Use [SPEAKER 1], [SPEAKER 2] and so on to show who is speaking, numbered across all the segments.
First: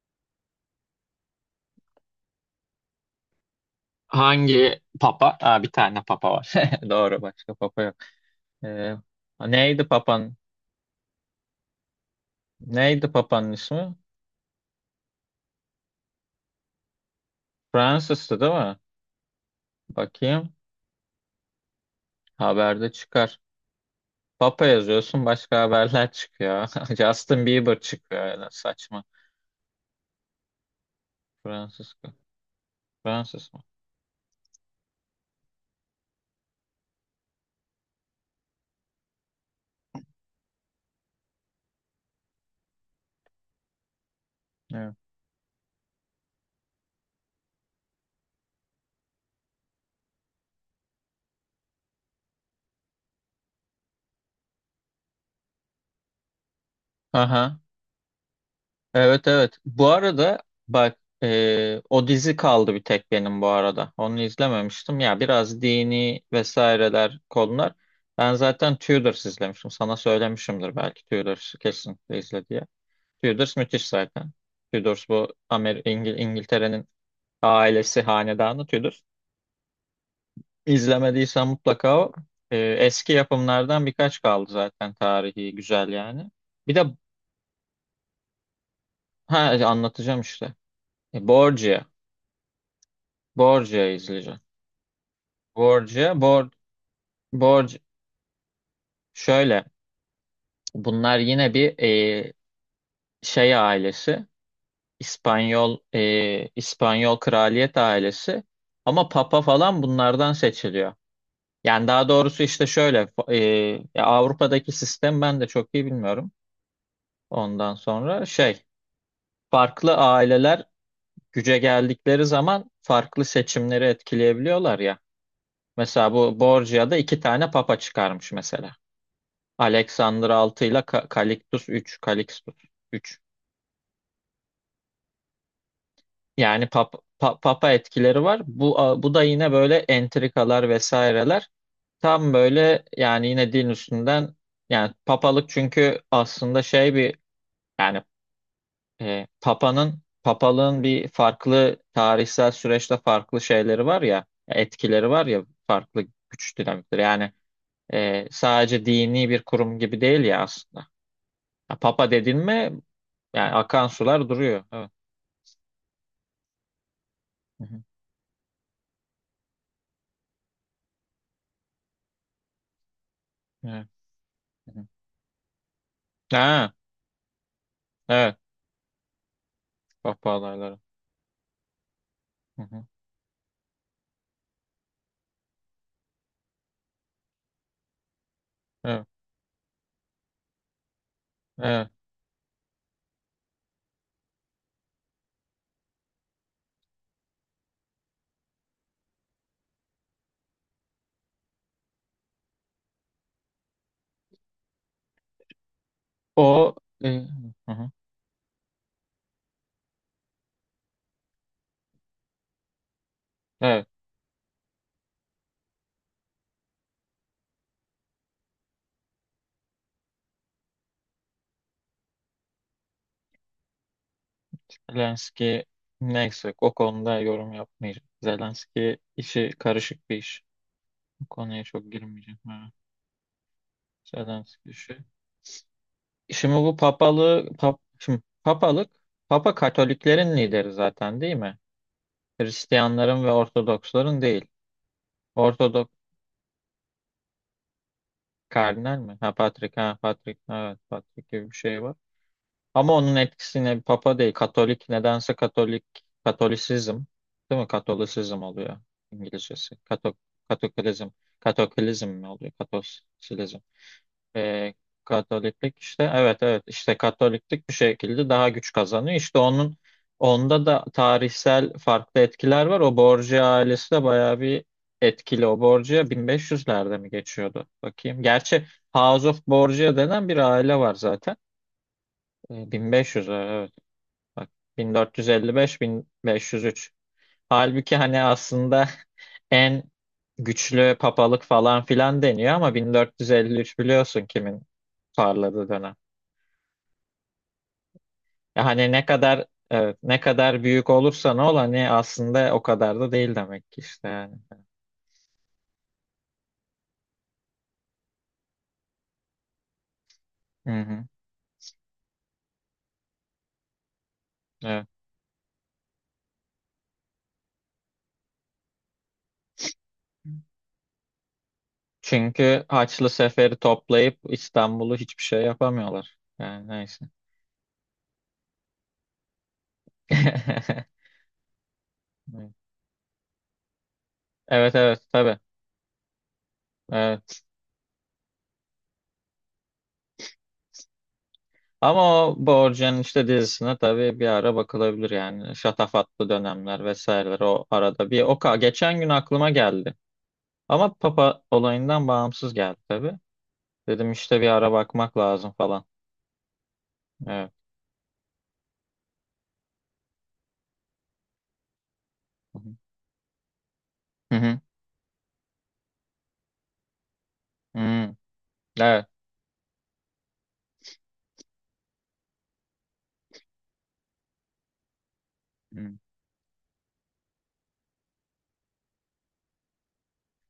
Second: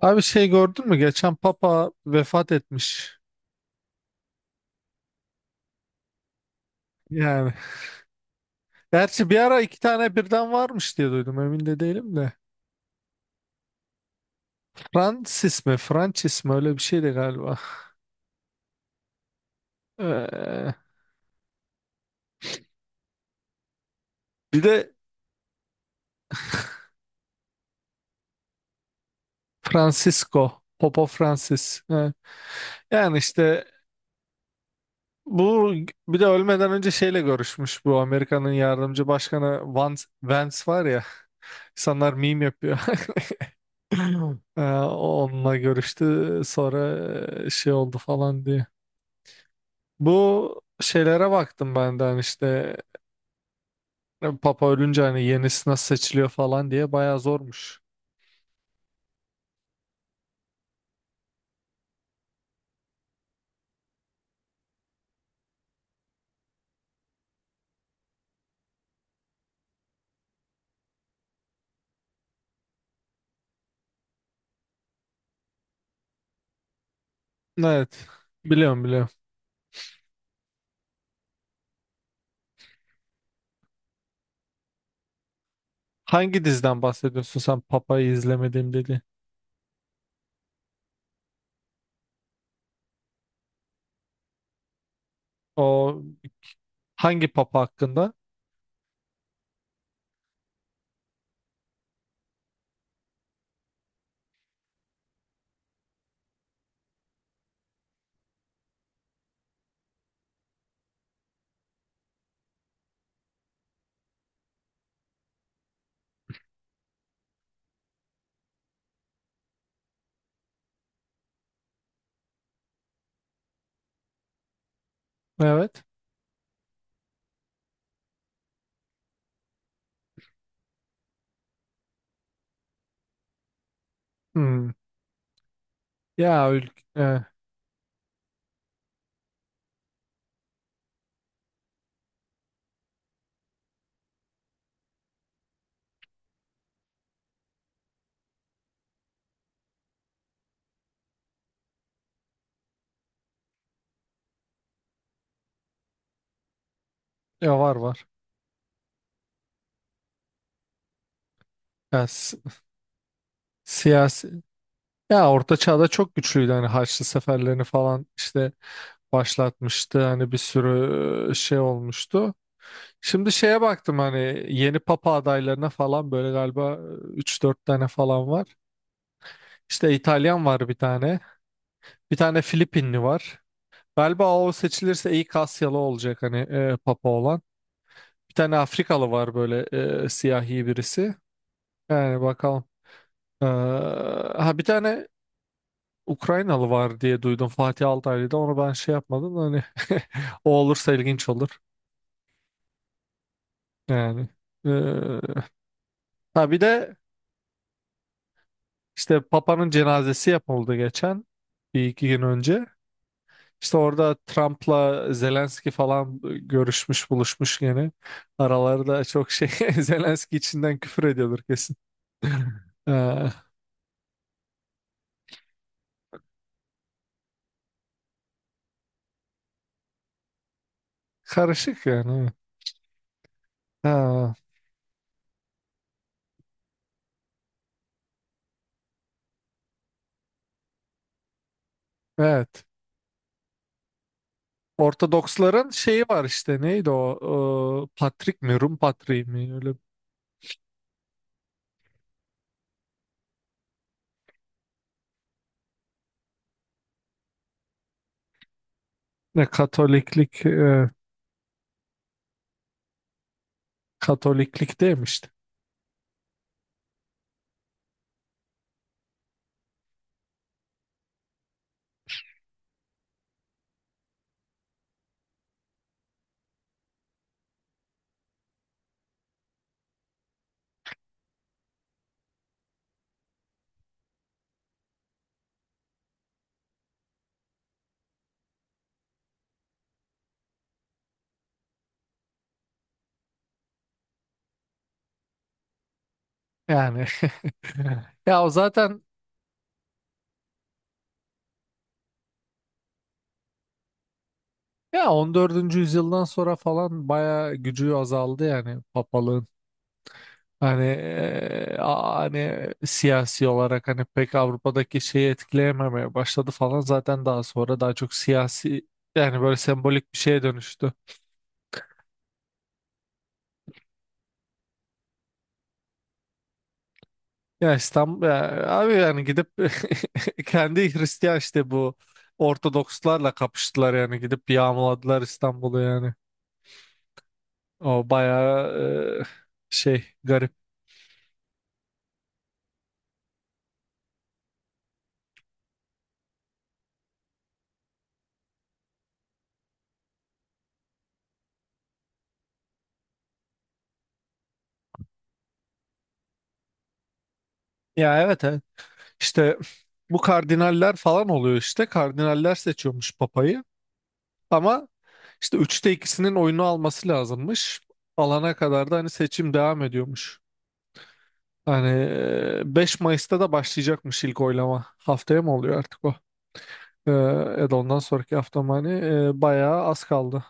[SPEAKER 1] Abi şey gördün mü? Geçen Papa vefat etmiş.
[SPEAKER 2] Hangi papa? Aa, bir tane papa var. Doğru,
[SPEAKER 1] Yani.
[SPEAKER 2] başka papa yok. Ee,
[SPEAKER 1] Gerçi bir ara iki
[SPEAKER 2] neydi
[SPEAKER 1] tane
[SPEAKER 2] papan?
[SPEAKER 1] birden varmış diye duydum. Emin de değilim de.
[SPEAKER 2] Neydi papanın ismi?
[SPEAKER 1] Francis mi? Francis mi? Öyle bir şeydi galiba.
[SPEAKER 2] Francis'tı değil mi? Bakayım.
[SPEAKER 1] Ee,
[SPEAKER 2] Haberde çıkar.
[SPEAKER 1] Bir
[SPEAKER 2] Papa
[SPEAKER 1] de
[SPEAKER 2] yazıyorsun, başka haberler çıkıyor. Justin Bieber çıkıyor öyle saçma.
[SPEAKER 1] Francisco. Papa Francis. Ha.
[SPEAKER 2] Francisco.
[SPEAKER 1] Yani
[SPEAKER 2] Francis mı?
[SPEAKER 1] işte bu bir de ölmeden önce şeyle görüşmüş. Bu Amerika'nın yardımcı başkanı Vance var ya. İnsanlar meme yapıyor.
[SPEAKER 2] Evet.
[SPEAKER 1] Onunla görüştü. Sonra şey oldu falan diye. Bu şeylere baktım benden işte Papa ölünce hani yenisi nasıl seçiliyor falan diye bayağı
[SPEAKER 2] Aha.
[SPEAKER 1] zormuş.
[SPEAKER 2] Evet, evet. Bu arada bak, o dizi kaldı bir tek benim bu arada. Onu izlememiştim. Ya biraz dini vesaireler konular. Ben zaten Tudors izlemiştim. Sana söylemişimdir belki Tudors kesinlikle izle diye. Tudors müthiş zaten. Tudors bu Amer İngil İngiltere'nin ailesi
[SPEAKER 1] Evet.
[SPEAKER 2] hanedanı
[SPEAKER 1] Biliyorum
[SPEAKER 2] Tudors.
[SPEAKER 1] biliyorum.
[SPEAKER 2] İzlemediysen mutlaka o. Eski yapımlardan birkaç kaldı zaten tarihi güzel yani.
[SPEAKER 1] Hangi
[SPEAKER 2] Bir
[SPEAKER 1] diziden
[SPEAKER 2] de
[SPEAKER 1] bahsediyorsun sen Papa'yı izlemediğim dedi.
[SPEAKER 2] ha, anlatacağım işte. Borgia. Borgia izleyeceğim.
[SPEAKER 1] O
[SPEAKER 2] Borcu, bor,
[SPEAKER 1] hangi Papa
[SPEAKER 2] borc
[SPEAKER 1] hakkında?
[SPEAKER 2] şöyle. Bunlar yine bir e, şey ailesi. İspanyol kraliyet ailesi. Ama papa falan bunlardan seçiliyor. Yani daha doğrusu işte şöyle, ya Avrupa'daki sistem ben de çok iyi bilmiyorum. Ondan sonra şey, farklı aileler güce geldikleri zaman farklı seçimleri etkileyebiliyorlar ya.
[SPEAKER 1] Evet.
[SPEAKER 2] Mesela bu Borgia'da iki tane papa çıkarmış mesela. Alexander 6 ile Calixtus 3. Calixtus 3.
[SPEAKER 1] Hmm. Ya
[SPEAKER 2] Yani
[SPEAKER 1] ül-
[SPEAKER 2] pap
[SPEAKER 1] e,
[SPEAKER 2] papa etkileri var. Bu da yine böyle entrikalar vesaireler. Tam böyle yani yine din üstünden, yani papalık çünkü aslında şey bir, yani papanın papalığın bir farklı tarihsel süreçte farklı şeyleri var ya, etkileri var ya, farklı güç dinamikleri. Yani
[SPEAKER 1] ya var var.
[SPEAKER 2] sadece dini bir kurum gibi değil ya aslında. Ya,
[SPEAKER 1] Ya,
[SPEAKER 2] papa
[SPEAKER 1] s-
[SPEAKER 2] dedin mi yani akan sular
[SPEAKER 1] siyasi.
[SPEAKER 2] duruyor. Evet.
[SPEAKER 1] Ya Orta Çağ'da çok güçlüydü hani Haçlı seferlerini
[SPEAKER 2] Hı hı.
[SPEAKER 1] falan işte başlatmıştı hani bir sürü şey olmuştu. Şimdi şeye
[SPEAKER 2] Evet.
[SPEAKER 1] baktım hani
[SPEAKER 2] Hı
[SPEAKER 1] yeni
[SPEAKER 2] hı.
[SPEAKER 1] papa adaylarına falan böyle
[SPEAKER 2] Ha,
[SPEAKER 1] galiba üç dört tane falan
[SPEAKER 2] evet.
[SPEAKER 1] var. İşte İtalyan var bir
[SPEAKER 2] Kahpahalarları.
[SPEAKER 1] tane. Bir tane
[SPEAKER 2] Hı hı.
[SPEAKER 1] Filipinli var. Galiba o seçilirse ilk Asyalı olacak hani papa olan. Bir tane
[SPEAKER 2] Evet.
[SPEAKER 1] Afrikalı var böyle siyahi birisi.
[SPEAKER 2] Evet.
[SPEAKER 1] Yani bakalım. Ha, bir tane Ukraynalı var diye duydum Fatih Altaylı'da. Onu ben şey yapmadım da hani o olursa ilginç olur. Yani. Ee, ha, bir
[SPEAKER 2] O
[SPEAKER 1] de
[SPEAKER 2] e, hı hı.
[SPEAKER 1] işte Papa'nın cenazesi yapıldı geçen bir iki gün önce. İşte
[SPEAKER 2] Evet.
[SPEAKER 1] orada Trump'la Zelenski falan görüşmüş buluşmuş gene. Aralarda çok şey Zelenski içinden küfür ediyordur kesin. Ee,
[SPEAKER 2] Zelenski, neyse o konuda yorum yapmayacağım. Zelenski işi karışık bir iş. Bu konuya
[SPEAKER 1] Karışık
[SPEAKER 2] çok
[SPEAKER 1] yani. Evet.
[SPEAKER 2] girmeyeceğim. Evet.
[SPEAKER 1] Ha,
[SPEAKER 2] Zelenski işi. Şimdi papalık, Papa Katoliklerin lideri zaten değil mi?
[SPEAKER 1] evet.
[SPEAKER 2] Hristiyanların ve Ortodoksların değil.
[SPEAKER 1] Ortodoksların
[SPEAKER 2] Ortodok
[SPEAKER 1] şeyi var işte neydi o Patrik mi Rum
[SPEAKER 2] kardinal mi?
[SPEAKER 1] Patriği
[SPEAKER 2] Ha
[SPEAKER 1] mi öyle
[SPEAKER 2] Patrik, ha Patrik, evet Patrik gibi bir şey var. Ama onun etkisini Papa değil, Katolik, Katolisizm, değil mi? Katolisizm oluyor
[SPEAKER 1] ne
[SPEAKER 2] İngilizcesi.
[SPEAKER 1] Katoliklik
[SPEAKER 2] Katokulizm, Katokulizm mi oluyor? Katosilizm. Ee,
[SPEAKER 1] Katoliklik demişti.
[SPEAKER 2] Katoliklik işte, evet, evet, işte Katoliklik bir şekilde daha güç kazanıyor. İşte onun Onda da tarihsel farklı etkiler var. O Borgia ailesi de bayağı bir etkili. O Borgia 1500'lerde mi geçiyordu? Bakayım. Gerçi House of Borgia denen bir aile var zaten. 1500, evet. Bak, 1455 1503. Halbuki hani aslında en güçlü papalık falan filan deniyor ama 1453 biliyorsun kimin parladığı dönem.
[SPEAKER 1] Yani ya o
[SPEAKER 2] Ya hani
[SPEAKER 1] zaten
[SPEAKER 2] ne kadar, evet, ne kadar büyük olursa ne ol, hani aslında o kadar da değil demek ki işte yani.
[SPEAKER 1] ya 14. yüzyıldan sonra falan bayağı gücü azaldı yani papalığın.
[SPEAKER 2] Hı
[SPEAKER 1] Hani
[SPEAKER 2] hı,
[SPEAKER 1] hani siyasi olarak hani pek
[SPEAKER 2] evet.
[SPEAKER 1] Avrupa'daki şeyi etkileyememeye başladı falan zaten daha sonra daha çok siyasi yani böyle sembolik bir şeye dönüştü.
[SPEAKER 2] Çünkü Haçlı Sefer'i toplayıp İstanbul'u hiçbir şey yapamıyorlar. Yani neyse.
[SPEAKER 1] Ya İstanbul ya abi yani gidip kendi Hristiyan işte bu Ortodokslarla kapıştılar yani gidip
[SPEAKER 2] Evet, evet,
[SPEAKER 1] yağmaladılar
[SPEAKER 2] tabii.
[SPEAKER 1] İstanbul'u yani.
[SPEAKER 2] Evet.
[SPEAKER 1] O bayağı şey garip.
[SPEAKER 2] Ama o Borgen işte dizisine tabii bir ara bakılabilir yani. Şatafatlı dönemler vesaireler o arada bir. Geçen gün aklıma geldi. Ama Papa olayından bağımsız geldi tabii. Dedim işte bir ara bakmak lazım falan. Evet.
[SPEAKER 1] Ya evet evet. İşte bu kardinaller falan oluyor işte. Kardinaller
[SPEAKER 2] Hı hı.
[SPEAKER 1] seçiyormuş papayı. Ama işte 3'te ikisinin oyunu alması
[SPEAKER 2] Hı
[SPEAKER 1] lazımmış.
[SPEAKER 2] hı.
[SPEAKER 1] Alana kadar da
[SPEAKER 2] Evet.
[SPEAKER 1] hani seçim devam ediyormuş. Hani 5 Mayıs'ta da başlayacakmış ilk oylama. Haftaya mı oluyor
[SPEAKER 2] Hı.
[SPEAKER 1] artık o? E, Ya da ondan sonraki hafta mı hani bayağı az kaldı.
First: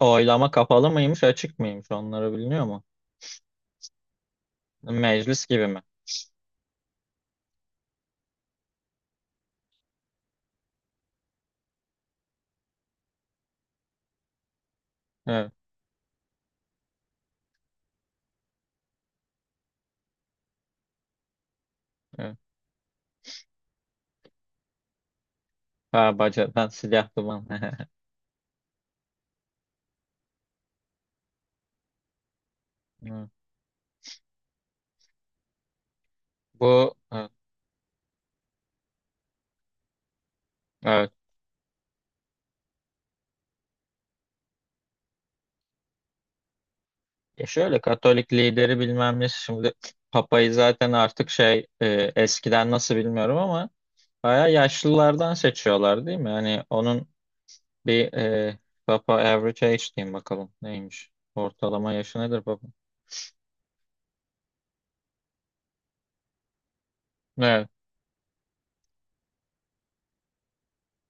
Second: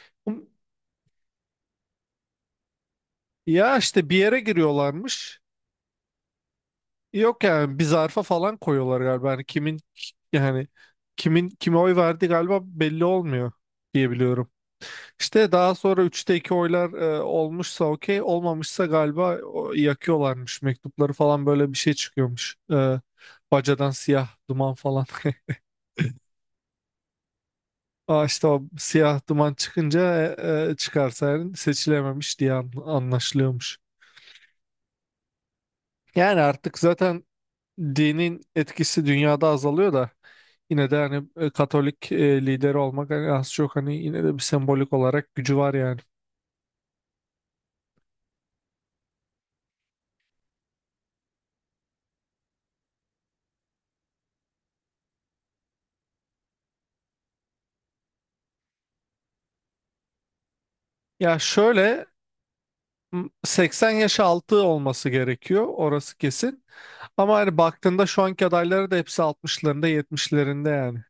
[SPEAKER 2] Oylama kapalı mıymış, açık mıymış? Onları biliniyor mu?
[SPEAKER 1] Ya işte bir yere giriyorlarmış.
[SPEAKER 2] Meclis gibi mi?
[SPEAKER 1] Yok yani bir zarfa falan koyuyorlar galiba. Hani kimin yani kimin kime oy verdi galiba belli olmuyor diye biliyorum. İşte
[SPEAKER 2] Evet.
[SPEAKER 1] daha sonra 3'te 2 oylar olmuşsa okey olmamışsa galiba o, yakıyorlarmış mektupları falan böyle bir şey
[SPEAKER 2] Evet.
[SPEAKER 1] çıkıyormuş. Bacadan siyah duman falan.
[SPEAKER 2] Ha bacadan silahlı mı?
[SPEAKER 1] Aa, işte o siyah duman çıkınca çıkarsa yani seçilememiş diye anlaşılıyormuş. Yani artık
[SPEAKER 2] Bu
[SPEAKER 1] zaten dinin etkisi dünyada azalıyor da yine de
[SPEAKER 2] evet.
[SPEAKER 1] hani Katolik lideri olmak hani az çok hani yine de bir sembolik olarak gücü var yani.
[SPEAKER 2] Ya şöyle Katolik lideri bilmem ne şimdi, Papa'yı zaten artık şey, eskiden nasıl bilmiyorum ama bayağı yaşlılardan seçiyorlar değil mi? Hani onun bir Papa average age diyeyim bakalım neymiş?
[SPEAKER 1] Ya
[SPEAKER 2] Ortalama
[SPEAKER 1] şöyle
[SPEAKER 2] yaşı nedir Papa?
[SPEAKER 1] 80 yaş altı olması gerekiyor orası kesin. Ama hani
[SPEAKER 2] Evet,
[SPEAKER 1] baktığında şu anki adayları da hepsi altmışlarında, yetmişlerinde yani.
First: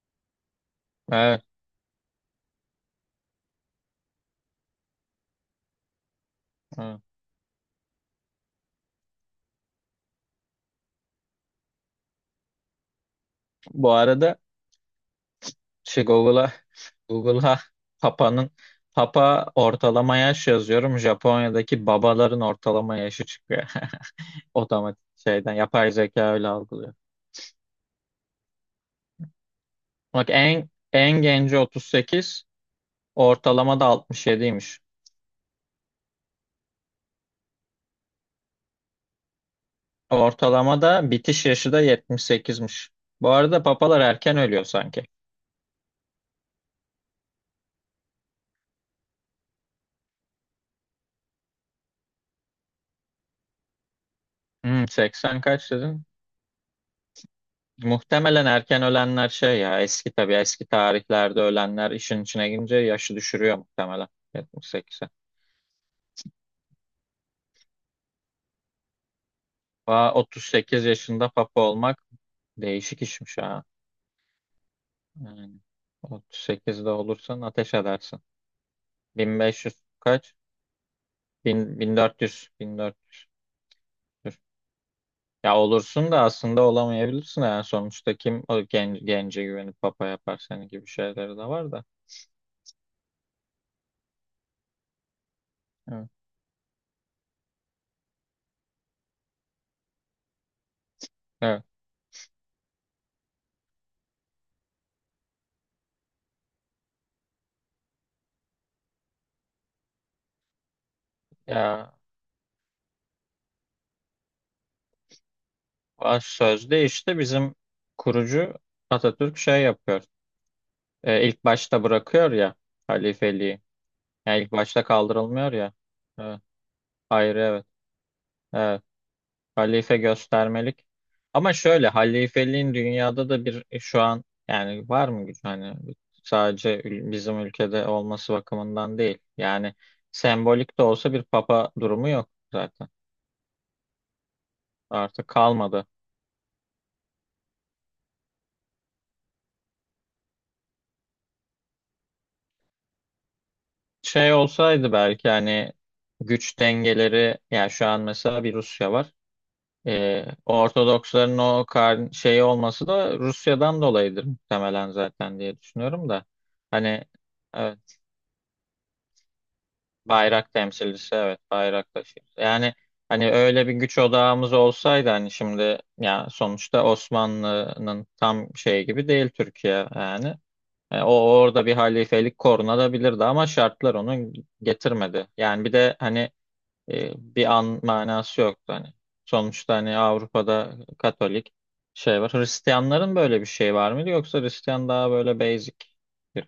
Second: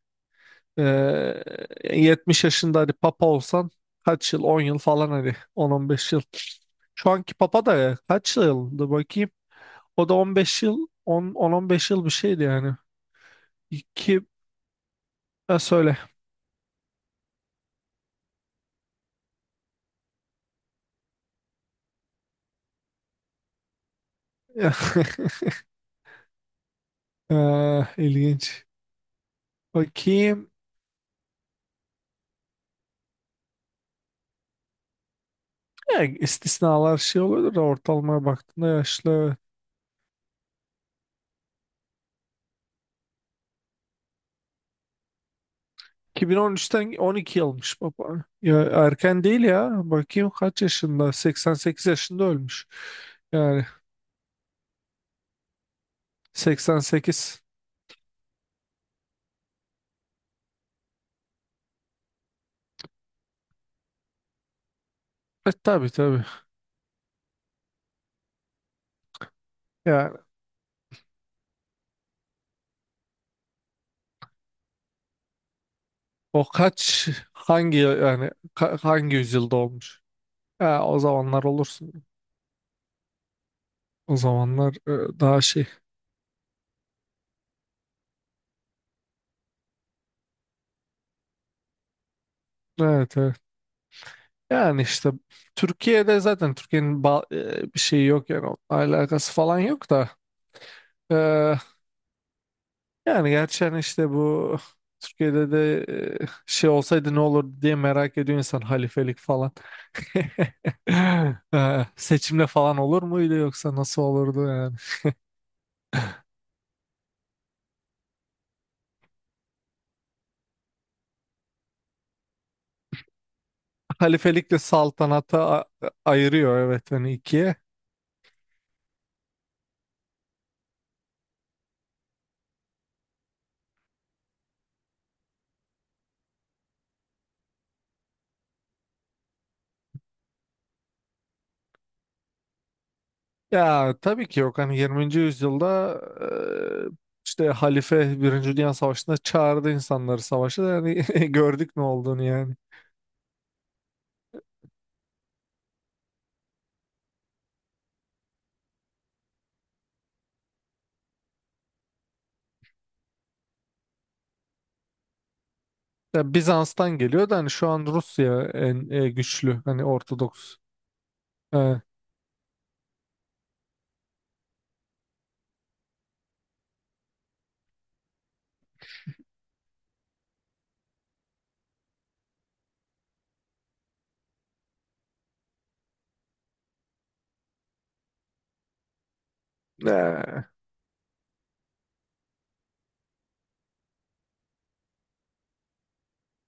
[SPEAKER 2] evet,
[SPEAKER 1] 70 yaşında hani papa olsan kaç yıl 10 yıl falan hani 10-15 yıl.
[SPEAKER 2] evet.
[SPEAKER 1] Şu anki papa da kaç yıldı bakayım. O da 15 yıl, 10-15 yıl bir şeydi yani.
[SPEAKER 2] Bu
[SPEAKER 1] İki,
[SPEAKER 2] arada
[SPEAKER 1] ha, söyle.
[SPEAKER 2] şey, Google'a Google'a Papa'nın, Papa ortalama yaş yazıyorum. Japonya'daki babaların ortalama yaşı çıkıyor. Otomatik şeyden yapay zeka öyle algılıyor.
[SPEAKER 1] İlginç.
[SPEAKER 2] Bak
[SPEAKER 1] Bakayım.
[SPEAKER 2] en en genci 38, ortalama da 67'ymiş.
[SPEAKER 1] Ya, istisnalar şey oluyordur da ortalamaya baktığında yaşlı.
[SPEAKER 2] Ortalama da bitiş yaşı da 78'miş. Bu arada papalar erken ölüyor sanki.
[SPEAKER 1] 2013'ten 12 yılmış baba. Ya erken değil ya. Bakayım kaç yaşında? 88 yaşında ölmüş. Yani
[SPEAKER 2] Hmm, 80 kaç dedin?
[SPEAKER 1] 88.
[SPEAKER 2] Muhtemelen erken ölenler şey ya, eski tabii, eski tarihlerde ölenler işin içine girince yaşı düşürüyor muhtemelen 78'e.
[SPEAKER 1] E tabii tabii.
[SPEAKER 2] Aa,
[SPEAKER 1] Yani
[SPEAKER 2] 38 yaşında papa olmak değişik işmiş ha. Yani
[SPEAKER 1] o
[SPEAKER 2] 38'de
[SPEAKER 1] kaç
[SPEAKER 2] olursan ateş
[SPEAKER 1] hangi
[SPEAKER 2] edersin.
[SPEAKER 1] yani hangi yüzyılda
[SPEAKER 2] 1500
[SPEAKER 1] olmuş?
[SPEAKER 2] kaç?
[SPEAKER 1] Ya, o zamanlar olursun.
[SPEAKER 2] 1400, 1400.
[SPEAKER 1] O zamanlar daha
[SPEAKER 2] Ya
[SPEAKER 1] şey.
[SPEAKER 2] olursun da aslında olamayabilirsin yani sonuçta kim gence güvenip papa yapar seni gibi şeyleri de var da.
[SPEAKER 1] Evet evet. Yani işte
[SPEAKER 2] Evet.
[SPEAKER 1] Türkiye'de zaten Türkiye'nin bir şeyi yok yani onunla alakası falan yok da. E,
[SPEAKER 2] Evet.
[SPEAKER 1] Yani gerçi hani işte bu Türkiye'de de şey olsaydı ne olur diye merak ediyor insan halifelik falan.
[SPEAKER 2] Ya
[SPEAKER 1] Seçimle falan olur muydu yoksa nasıl olurdu yani?
[SPEAKER 2] baş sözde işte bizim kurucu Atatürk şey yapıyor. E, ilk başta bırakıyor ya halifeliği. Yani ilk
[SPEAKER 1] Halifelikle
[SPEAKER 2] başta
[SPEAKER 1] saltanata
[SPEAKER 2] kaldırılmıyor ya. Evet.
[SPEAKER 1] ayırıyor evet hani
[SPEAKER 2] Ayrı,
[SPEAKER 1] ikiye.
[SPEAKER 2] evet. Evet. Halife göstermelik. Ama şöyle halifeliğin dünyada da bir şu an yani var mı güç, hani bizim ülkede olması bakımından değil. Yani sembolik de olsa bir papa durumu yok zaten.
[SPEAKER 1] Ya tabii ki yok. Hani 20.
[SPEAKER 2] Artık kalmadı.
[SPEAKER 1] yüzyılda işte halife Birinci Dünya Savaşı'nda çağırdı insanları savaşa da yani gördük ne olduğunu yani.
[SPEAKER 2] Şey olsaydı belki hani güç dengeleri, yani şu an mesela bir Rusya var. Ortodoksların o kar şeyi olması da Rusya'dan dolayıdır muhtemelen zaten diye düşünüyorum da.
[SPEAKER 1] Ya Bizans'tan
[SPEAKER 2] Hani,
[SPEAKER 1] geliyor da hani şu an
[SPEAKER 2] evet.
[SPEAKER 1] Rusya en güçlü hani
[SPEAKER 2] Bayrak
[SPEAKER 1] Ortodoks.
[SPEAKER 2] temsilcisi, evet,
[SPEAKER 1] E,
[SPEAKER 2] bayrak taşıyor. Yani hani öyle bir güç odağımız olsaydı hani şimdi, ya sonuçta Osmanlı'nın tam şey gibi değil Türkiye yani. E, o orada bir halifelik korunabilirdi ama şartlar onu getirmedi. Yani bir de hani bir an manası yoktu hani. Sonuçta hani
[SPEAKER 1] e,
[SPEAKER 2] Avrupa'da Katolik şey var. Hristiyanların böyle bir şey var mıydı yoksa Hristiyan daha böyle basic bir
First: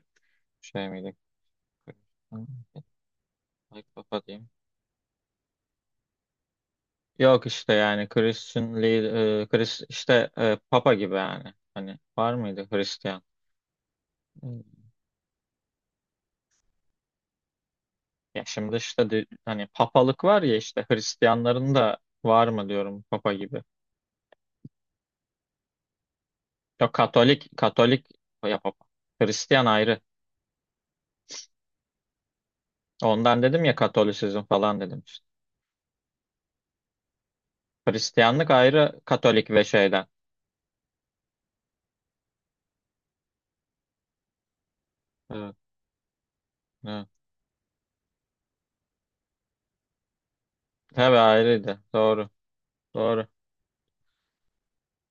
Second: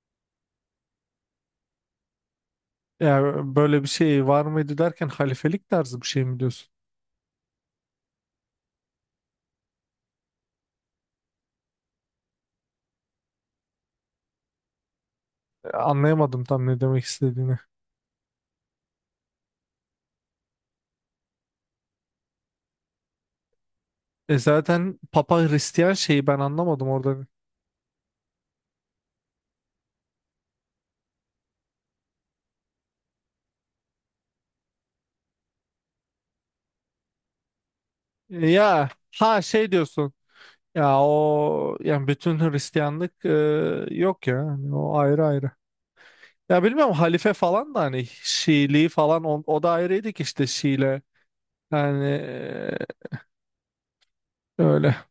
[SPEAKER 2] şey miydi?
[SPEAKER 1] Ya böyle
[SPEAKER 2] Ay
[SPEAKER 1] bir
[SPEAKER 2] kafa
[SPEAKER 1] şey var
[SPEAKER 2] diyeyim.
[SPEAKER 1] mıydı derken halifelik tarzı bir şey mi diyorsun?
[SPEAKER 2] Yok işte, yani Christian Lee, Chris, işte Papa gibi yani. Hani var mıydı Hristiyan? Hmm.
[SPEAKER 1] Anlayamadım tam ne demek istediğini.
[SPEAKER 2] Ya şimdi işte hani papalık var ya, işte Hristiyanların da var mı diyorum Papa gibi.
[SPEAKER 1] Zaten Papa Hristiyan şeyi ben anlamadım
[SPEAKER 2] Yok,
[SPEAKER 1] orada.
[SPEAKER 2] Katolik, Katolik ya Papa. Hristiyan ayrı. Ondan dedim ya Katolisizm falan dedim işte. Hristiyanlık
[SPEAKER 1] Ya
[SPEAKER 2] ayrı
[SPEAKER 1] ha
[SPEAKER 2] Katolik ve
[SPEAKER 1] şey
[SPEAKER 2] şeyden.
[SPEAKER 1] diyorsun. Ya o yani bütün Hristiyanlık yok ya. Hani o ayrı ayrı.
[SPEAKER 2] Evet,
[SPEAKER 1] Ya bilmiyorum
[SPEAKER 2] evet.
[SPEAKER 1] halife falan da hani Şiiliği falan o da ayrıydı ki işte Şiile.
[SPEAKER 2] Tabii ayrıydı.
[SPEAKER 1] Yani
[SPEAKER 2] Doğru. Doğru.
[SPEAKER 1] öyle.